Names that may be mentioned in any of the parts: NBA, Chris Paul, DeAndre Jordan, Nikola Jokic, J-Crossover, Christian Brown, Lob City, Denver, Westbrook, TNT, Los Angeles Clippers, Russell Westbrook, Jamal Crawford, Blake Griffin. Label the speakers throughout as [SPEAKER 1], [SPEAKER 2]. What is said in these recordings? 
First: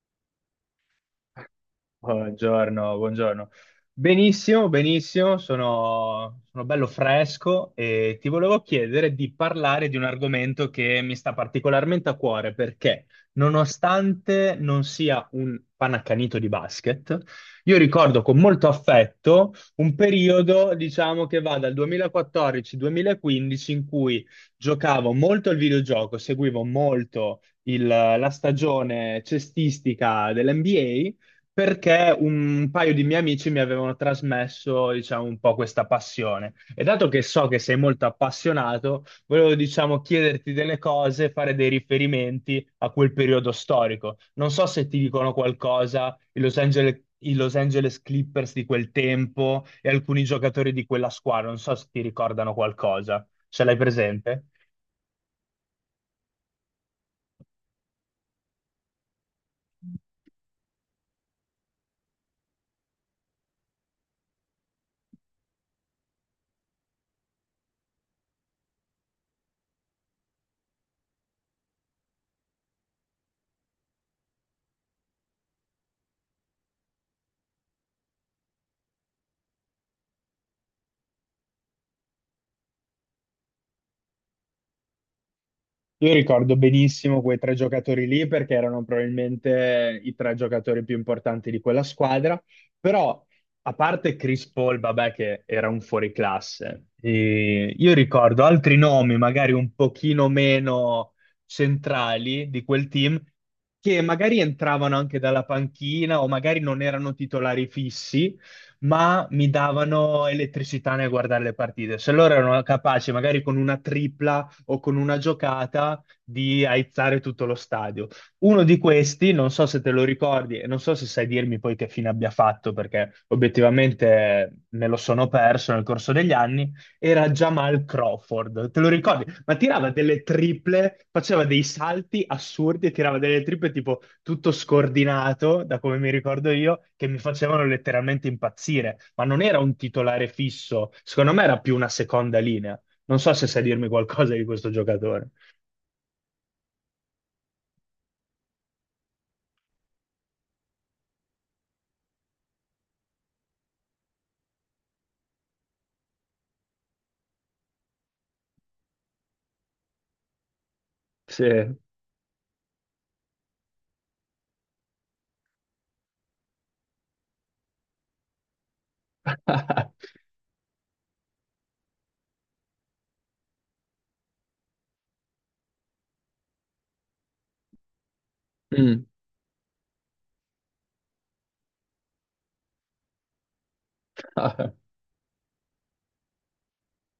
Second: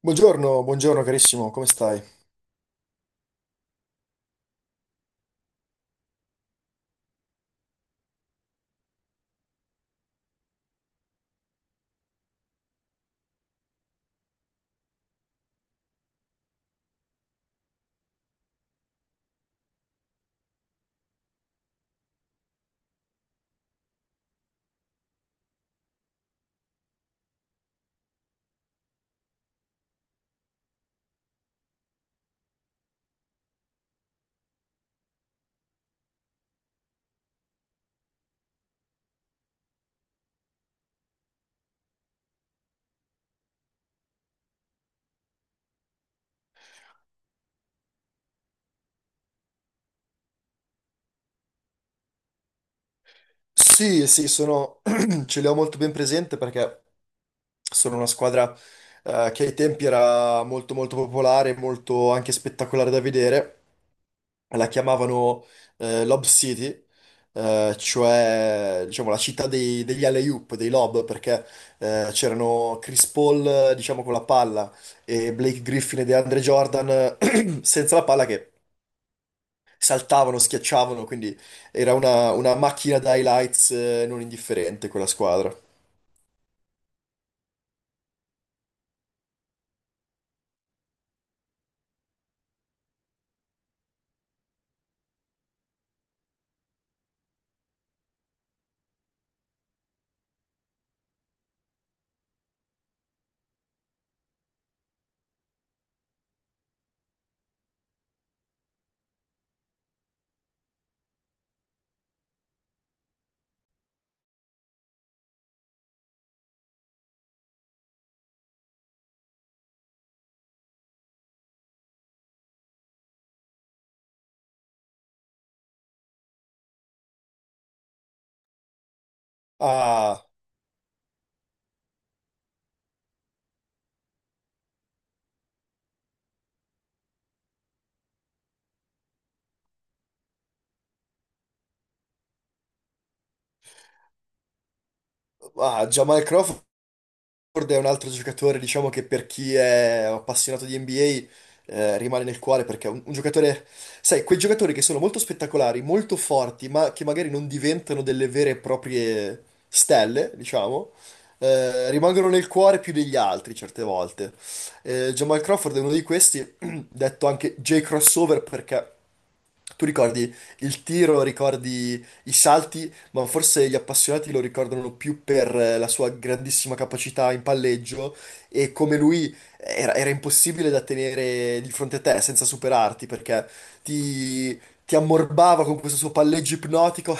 [SPEAKER 1] Buongiorno, buongiorno carissimo, come stai?
[SPEAKER 2] Buongiorno, buongiorno. Benissimo, benissimo, sono bello fresco e ti volevo chiedere di parlare di un argomento che mi sta particolarmente a cuore perché, nonostante non sia un panaccanito di basket, io ricordo con molto affetto un periodo, diciamo, che va dal 2014-2015 in cui giocavo molto al videogioco, seguivo molto la stagione cestistica dell'NBA perché un paio di miei amici mi avevano trasmesso, diciamo, un po' questa passione. E dato che so che sei molto appassionato, volevo, diciamo, chiederti delle cose, fare dei riferimenti a quel periodo storico. Non so se ti dicono qualcosa i Los Angeles Clippers di quel tempo e alcuni giocatori di quella squadra, non so se ti ricordano qualcosa. Ce l'hai
[SPEAKER 1] Sì, sì,
[SPEAKER 2] presente?
[SPEAKER 1] ce l'ho molto ben presente perché sono una squadra che ai tempi era molto molto popolare, molto anche spettacolare da vedere. La chiamavano Lob City, cioè diciamo la città degli alley-oop, dei lob, perché c'erano Chris Paul, diciamo con la palla, e Blake Griffin e DeAndre Jordan senza la palla che saltavano, schiacciavano, quindi era una macchina da highlights non indifferente quella squadra.
[SPEAKER 2] Io ricordo benissimo quei tre giocatori lì perché erano probabilmente i tre giocatori più importanti di quella squadra, però a parte Chris Paul, vabbè, che era un fuoriclasse, e io ricordo altri nomi magari un pochino meno centrali di quel team che magari entravano anche dalla panchina o magari non erano titolari fissi, ma mi davano elettricità nel guardare le partite. Se loro erano capaci magari con una tripla o con una giocata di aizzare tutto lo stadio. Uno di questi, non so se te lo ricordi e non so se sai dirmi poi che fine abbia fatto, perché obiettivamente me lo sono perso nel corso degli anni, era Jamal Crawford. Te lo ricordi? Ma tirava delle
[SPEAKER 1] Ah,
[SPEAKER 2] triple, faceva dei salti assurdi e tirava delle triple tipo tutto scordinato, da come mi ricordo io, che mi facevano letteralmente impazzire. Ma non era un titolare fisso, secondo me era più una seconda linea. Non so se sai dirmi qualcosa di questo giocatore.
[SPEAKER 1] ah, Jamal Crawford è un altro giocatore, diciamo che per chi è appassionato di NBA rimane nel cuore perché è un giocatore, sai, quei giocatori che sono molto spettacolari, molto forti, ma che magari non diventano delle vere e proprie stelle, diciamo.
[SPEAKER 2] Sì.
[SPEAKER 1] Rimangono nel cuore più degli altri certe volte. Jamal Crawford è uno di questi, detto anche J-Crossover perché tu ricordi il tiro, ricordi i salti, ma forse gli appassionati lo ricordano più per la sua grandissima capacità in palleggio e come
[SPEAKER 2] Mm.
[SPEAKER 1] lui era impossibile da tenere di fronte a te senza superarti perché ti, ti ammorbava con questo suo palleggio ipnotico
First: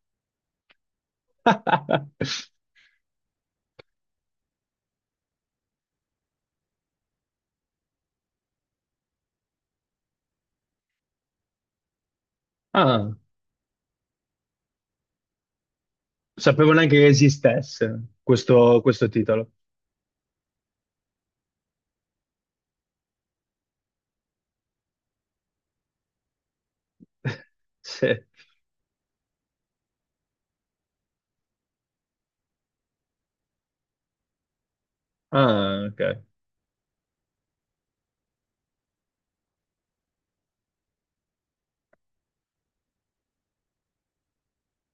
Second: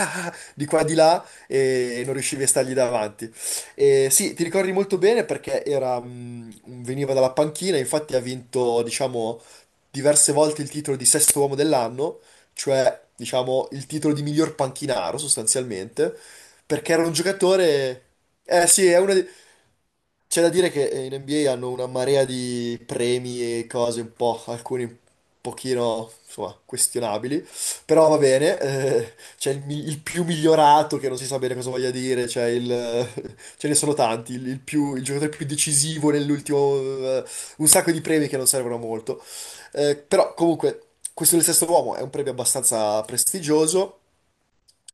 [SPEAKER 1] di qua e di là e non riuscivi a stargli davanti. E sì, ti ricordi molto bene perché veniva dalla panchina, infatti ha vinto, diciamo diverse volte il titolo di sesto uomo dell'anno, cioè
[SPEAKER 2] Ah,
[SPEAKER 1] diciamo il titolo di miglior panchinaro sostanzialmente,
[SPEAKER 2] sapevo
[SPEAKER 1] perché
[SPEAKER 2] neanche
[SPEAKER 1] era
[SPEAKER 2] che
[SPEAKER 1] un giocatore...
[SPEAKER 2] esistesse
[SPEAKER 1] Eh
[SPEAKER 2] questo,
[SPEAKER 1] sì,
[SPEAKER 2] questo titolo.
[SPEAKER 1] c'è da dire che in NBA hanno una marea di premi e cose un po', alcuni un pochino, insomma, questionabili, però va
[SPEAKER 2] Sì.
[SPEAKER 1] bene, c'è il più migliorato che non si sa bene cosa voglia dire, c'è ce ne sono tanti, il giocatore più
[SPEAKER 2] Ah,
[SPEAKER 1] decisivo
[SPEAKER 2] ok.
[SPEAKER 1] nell'ultimo, un sacco di premi che non servono a molto. Però comunque questo del sesto uomo è un premio abbastanza prestigioso,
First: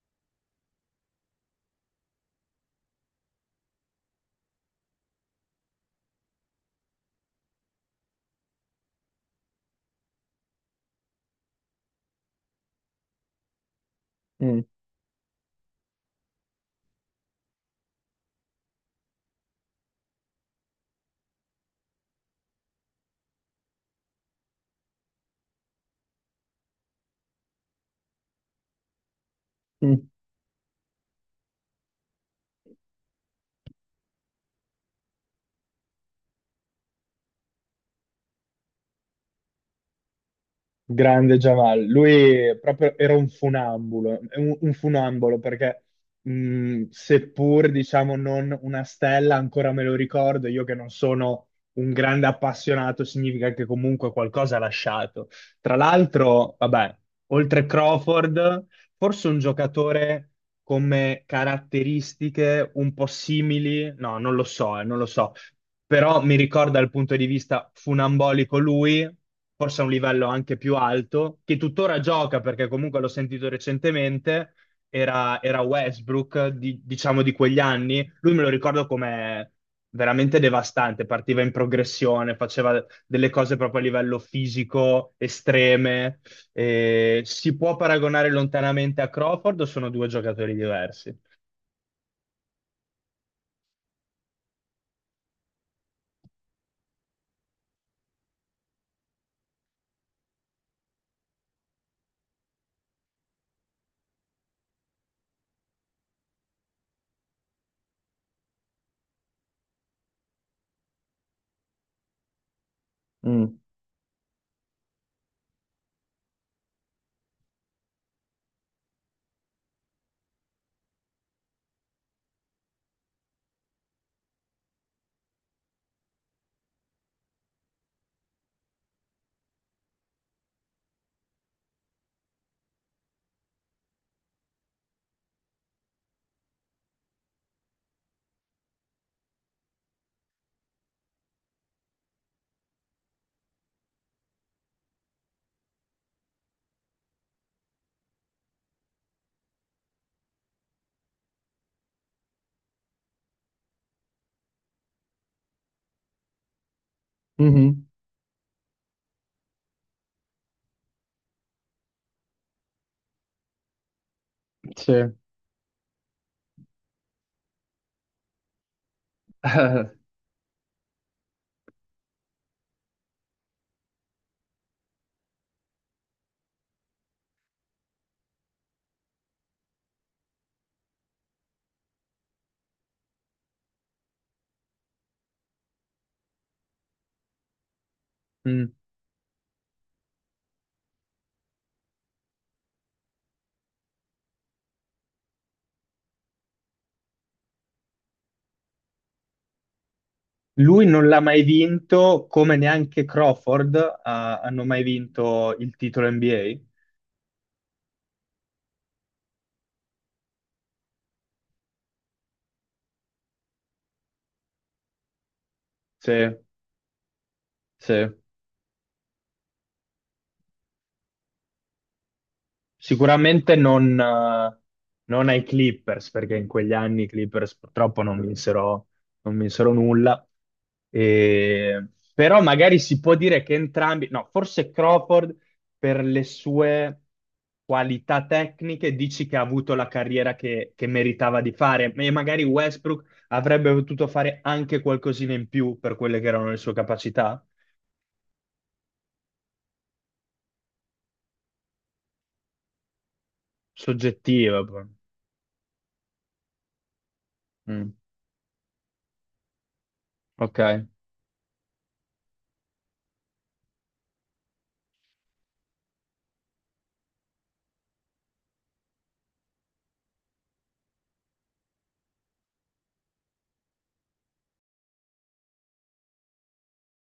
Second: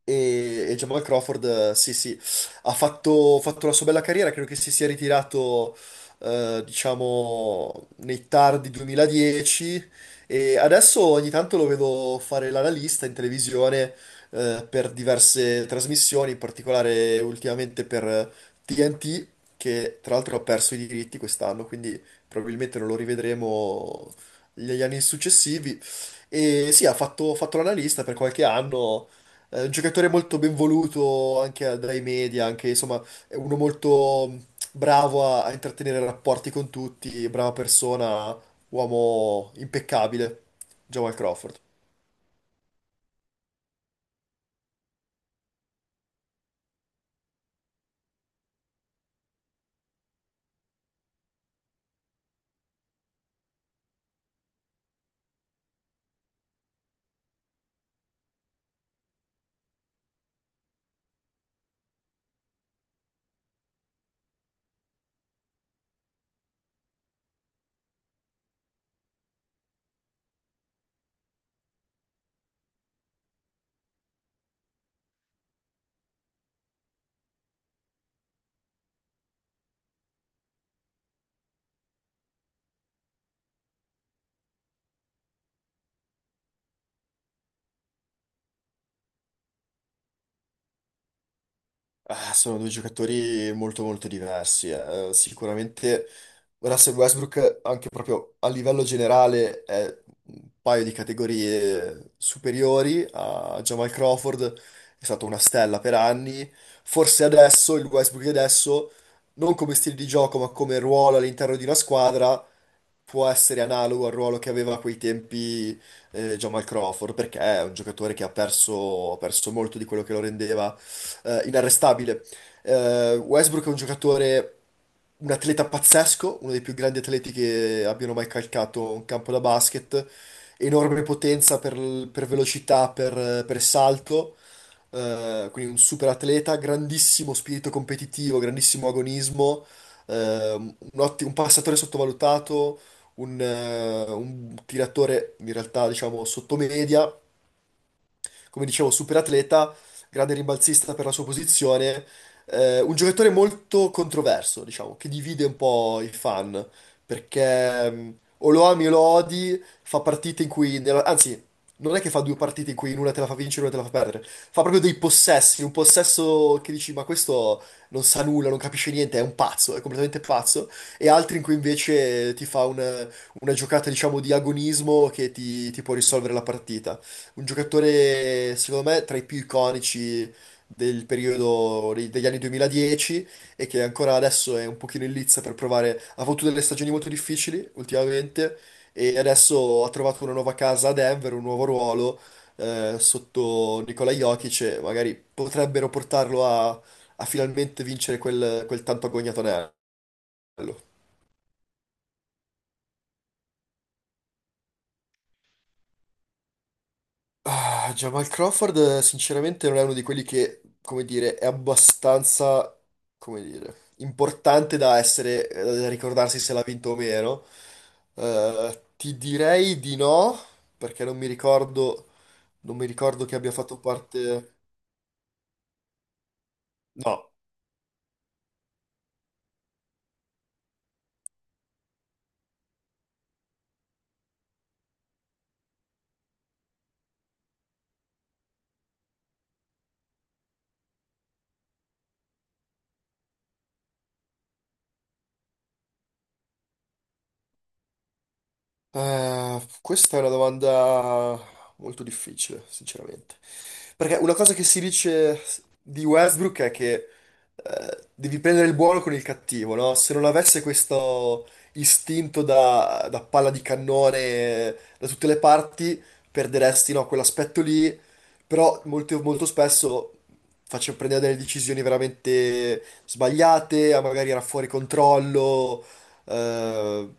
[SPEAKER 1] e Jamal Crawford, sì, sì, ha fatto la sua bella carriera, credo che si sia ritirato, diciamo, nei tardi 2010 e adesso ogni tanto lo vedo fare l'analista in televisione,
[SPEAKER 2] Mm.
[SPEAKER 1] per diverse trasmissioni, in particolare ultimamente per TNT, che tra l'altro ha perso i diritti quest'anno, quindi probabilmente non lo rivedremo negli anni successivi. E sì, ha fatto l'analista per qualche anno. È un
[SPEAKER 2] Mm.
[SPEAKER 1] giocatore molto ben voluto anche dai media, anche insomma, è uno molto bravo a intrattenere rapporti con tutti, brava persona, uomo impeccabile, Jamal
[SPEAKER 2] Grande
[SPEAKER 1] Crawford.
[SPEAKER 2] Jamal, lui proprio era un funambulo, è un funambolo perché seppur diciamo non una stella, ancora me lo ricordo, io che non sono un grande appassionato, significa che comunque qualcosa ha lasciato. Tra l'altro, vabbè, oltre Crawford, forse un giocatore come caratteristiche un po' simili, no, non lo so, però mi ricorda dal punto di vista funambolico lui, forse a un livello anche più alto, che tuttora gioca perché comunque l'ho sentito recentemente, era Westbrook, diciamo di quegli anni, lui me lo ricordo come veramente devastante, partiva in progressione, faceva delle cose proprio a livello fisico estreme, si può paragonare lontanamente a Crawford o sono due giocatori diversi?
[SPEAKER 1] Ah, sono due giocatori molto molto diversi. Sicuramente Russell Westbrook, anche proprio a livello generale, è un paio di categorie superiori a Jamal Crawford, è stato una stella per anni. Forse adesso, il Westbrook di adesso, non come stile di gioco, ma come ruolo all'interno di una squadra, può
[SPEAKER 2] Mm.
[SPEAKER 1] essere analogo al ruolo che aveva a quei tempi Jamal Crawford, perché è un giocatore che ha perso molto di quello che lo rendeva inarrestabile. Westbrook è un giocatore, un atleta pazzesco, uno dei più grandi atleti che abbiano mai calcato un campo da basket. Enorme potenza per velocità, per salto. Quindi un super atleta, grandissimo spirito competitivo, grandissimo agonismo, eh, un, un passatore sottovalutato, un tiratore in realtà diciamo sottomedia come dicevo, super atleta, grande rimbalzista per la sua posizione, un giocatore molto controverso, diciamo, che divide un po' i fan,
[SPEAKER 2] Mhm.
[SPEAKER 1] perché o lo ami o lo odi, fa partite in cui, anzi, non è che fa due partite in cui in una te la fa vincere e una te la fa perdere, fa proprio
[SPEAKER 2] Sì.
[SPEAKER 1] dei possessi, un possesso che dici, ma questo non sa nulla, non capisce niente, è un pazzo, è completamente pazzo, e altri in cui invece ti fa un una giocata, diciamo, di agonismo che ti può risolvere la partita. Un giocatore, secondo me, tra i più iconici del periodo degli anni 2010 e che ancora adesso è un pochino in lizza per provare. Ha avuto delle stagioni molto difficili ultimamente
[SPEAKER 2] Mm.
[SPEAKER 1] e adesso ha trovato una nuova casa a Denver, un nuovo ruolo sotto Nikola Jokic e magari potrebbero portarlo a finalmente vincere quel tanto agognato anello.
[SPEAKER 2] Lui non l'ha mai vinto, come neanche Crawford, hanno mai vinto il titolo NBA?
[SPEAKER 1] Ah, Jamal Crawford sinceramente non è uno di quelli che, come dire, è abbastanza, come dire, importante da essere, da
[SPEAKER 2] Sì,
[SPEAKER 1] ricordarsi se l'ha vinto o meno.
[SPEAKER 2] sì.
[SPEAKER 1] Ti direi di no, perché non mi ricordo, non mi ricordo che abbia
[SPEAKER 2] Sicuramente
[SPEAKER 1] fatto
[SPEAKER 2] non,
[SPEAKER 1] parte...
[SPEAKER 2] eh, non ai Clippers, perché in quegli anni i
[SPEAKER 1] No.
[SPEAKER 2] Clippers purtroppo non vinsero, non vinsero nulla. E- però magari si può dire che entrambi, no, forse Crawford per le sue qualità tecniche dici che ha avuto la carriera che meritava di fare, e magari Westbrook avrebbe potuto fare anche qualcosina in più per quelle che erano le sue capacità
[SPEAKER 1] Questa è una domanda molto difficile, sinceramente. Perché una cosa
[SPEAKER 2] soggettive.
[SPEAKER 1] che si
[SPEAKER 2] Poi.
[SPEAKER 1] dice di Westbrook è che
[SPEAKER 2] Mm,
[SPEAKER 1] devi prendere il buono con il cattivo, no? Se non
[SPEAKER 2] ok.
[SPEAKER 1] avesse questo istinto da palla di cannone da tutte le parti, perderesti, no, quell'aspetto lì. Però molto, molto spesso faccio prendere delle decisioni veramente sbagliate, a magari era fuori controllo. eh,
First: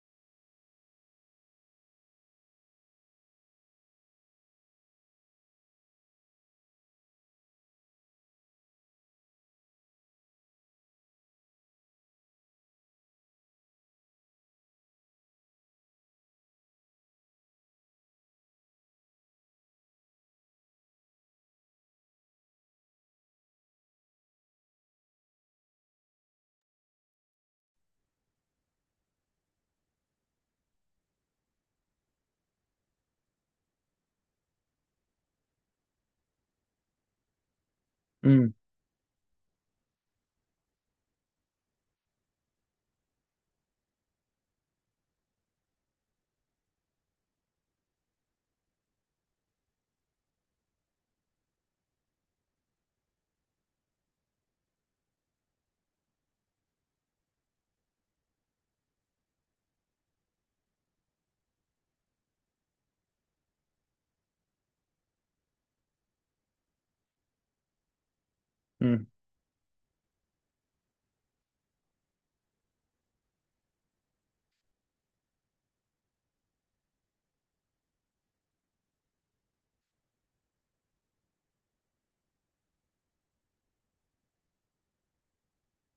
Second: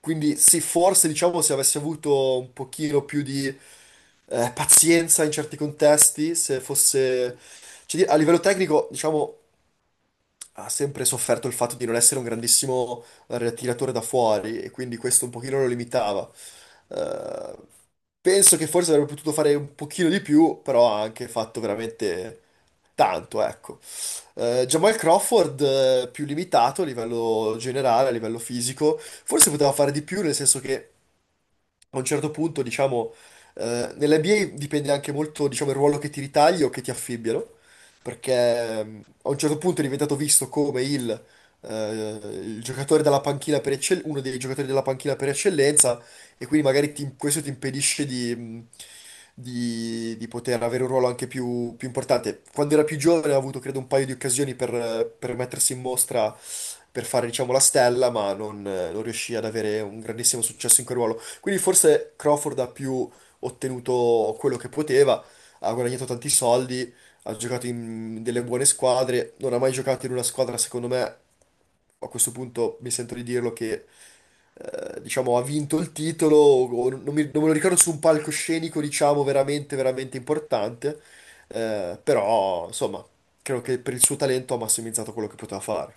[SPEAKER 1] quindi sì, forse diciamo se avessi avuto un pochino più di pazienza in certi contesti, se fosse... cioè, a livello tecnico, diciamo, ha sempre sofferto il fatto di non essere un grandissimo tiratore da fuori e quindi questo un pochino lo limitava. Eh, Penso che forse avrebbe potuto fare un pochino di più, però ha anche fatto veramente tanto, ecco. Jamal Crawford, più limitato a livello generale, a livello fisico, forse poteva fare di più, nel senso che a un certo punto, diciamo, nell'NBA dipende anche molto, diciamo, il ruolo che ti ritagli o che ti affibbiano, perché
[SPEAKER 2] Mm,
[SPEAKER 1] a un certo punto è diventato visto come eh, il giocatore della panchina per uno dei giocatori della panchina per eccellenza, e quindi magari questo ti impedisce di poter avere un ruolo anche più, più importante. Quando era più giovane ha avuto, credo, un paio di occasioni per mettersi in mostra, per fare, diciamo, la stella, ma non riuscì ad avere un grandissimo successo in quel ruolo. Quindi forse Crawford ha più ottenuto quello che poteva, ha guadagnato tanti soldi, ha giocato in delle buone
[SPEAKER 2] mm.
[SPEAKER 1] squadre, non ha mai giocato in una squadra, secondo me, a questo punto mi sento di dirlo che diciamo ha vinto il titolo, o non me lo ricordo su un palcoscenico, diciamo, veramente, veramente importante, però insomma, credo che per il suo talento ha massimizzato quello che poteva fare.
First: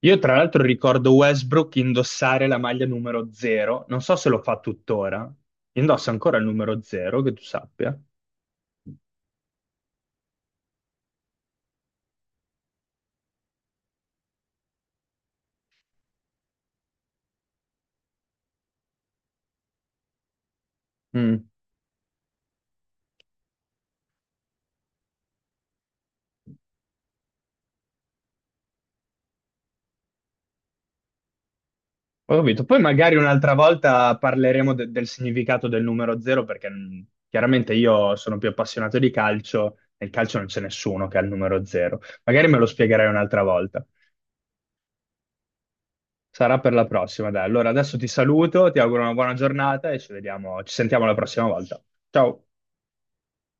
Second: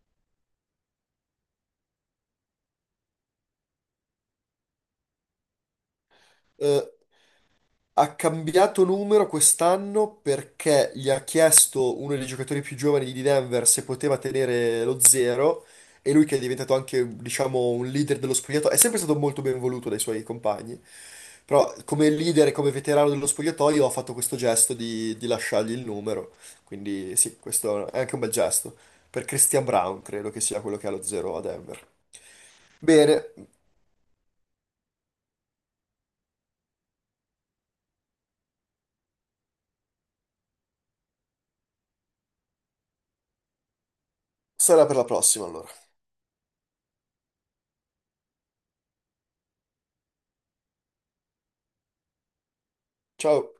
[SPEAKER 2] Io tra l'altro ricordo Westbrook indossare la maglia numero 0, non so se lo fa tuttora, indossa ancora il numero
[SPEAKER 1] Eh,
[SPEAKER 2] 0, che tu sappia.
[SPEAKER 1] Ha cambiato numero quest'anno perché gli ha chiesto uno dei giocatori più giovani di Denver se poteva tenere lo zero e lui che è diventato anche, diciamo, un leader dello spogliatoio, è sempre stato molto ben voluto dai suoi compagni,
[SPEAKER 2] Mm,
[SPEAKER 1] però come leader e come veterano dello spogliatoio ha fatto questo gesto di, lasciargli il numero, quindi sì, questo è anche un bel gesto. Per Christian Brown credo che sia quello che ha lo zero a Denver.
[SPEAKER 2] Ho capito. Poi magari
[SPEAKER 1] Bene,
[SPEAKER 2] un'altra volta parleremo del significato del numero 0 perché chiaramente io sono più appassionato di calcio, nel calcio non c'è nessuno che ha il numero 0. Magari me lo spiegherai un'altra volta.
[SPEAKER 1] sarà per la prossima allora.
[SPEAKER 2] Sarà per la prossima, dai. Allora adesso ti saluto, ti auguro una buona giornata e ci vediamo, ci sentiamo la prossima volta. Ciao.
[SPEAKER 1] Ciao!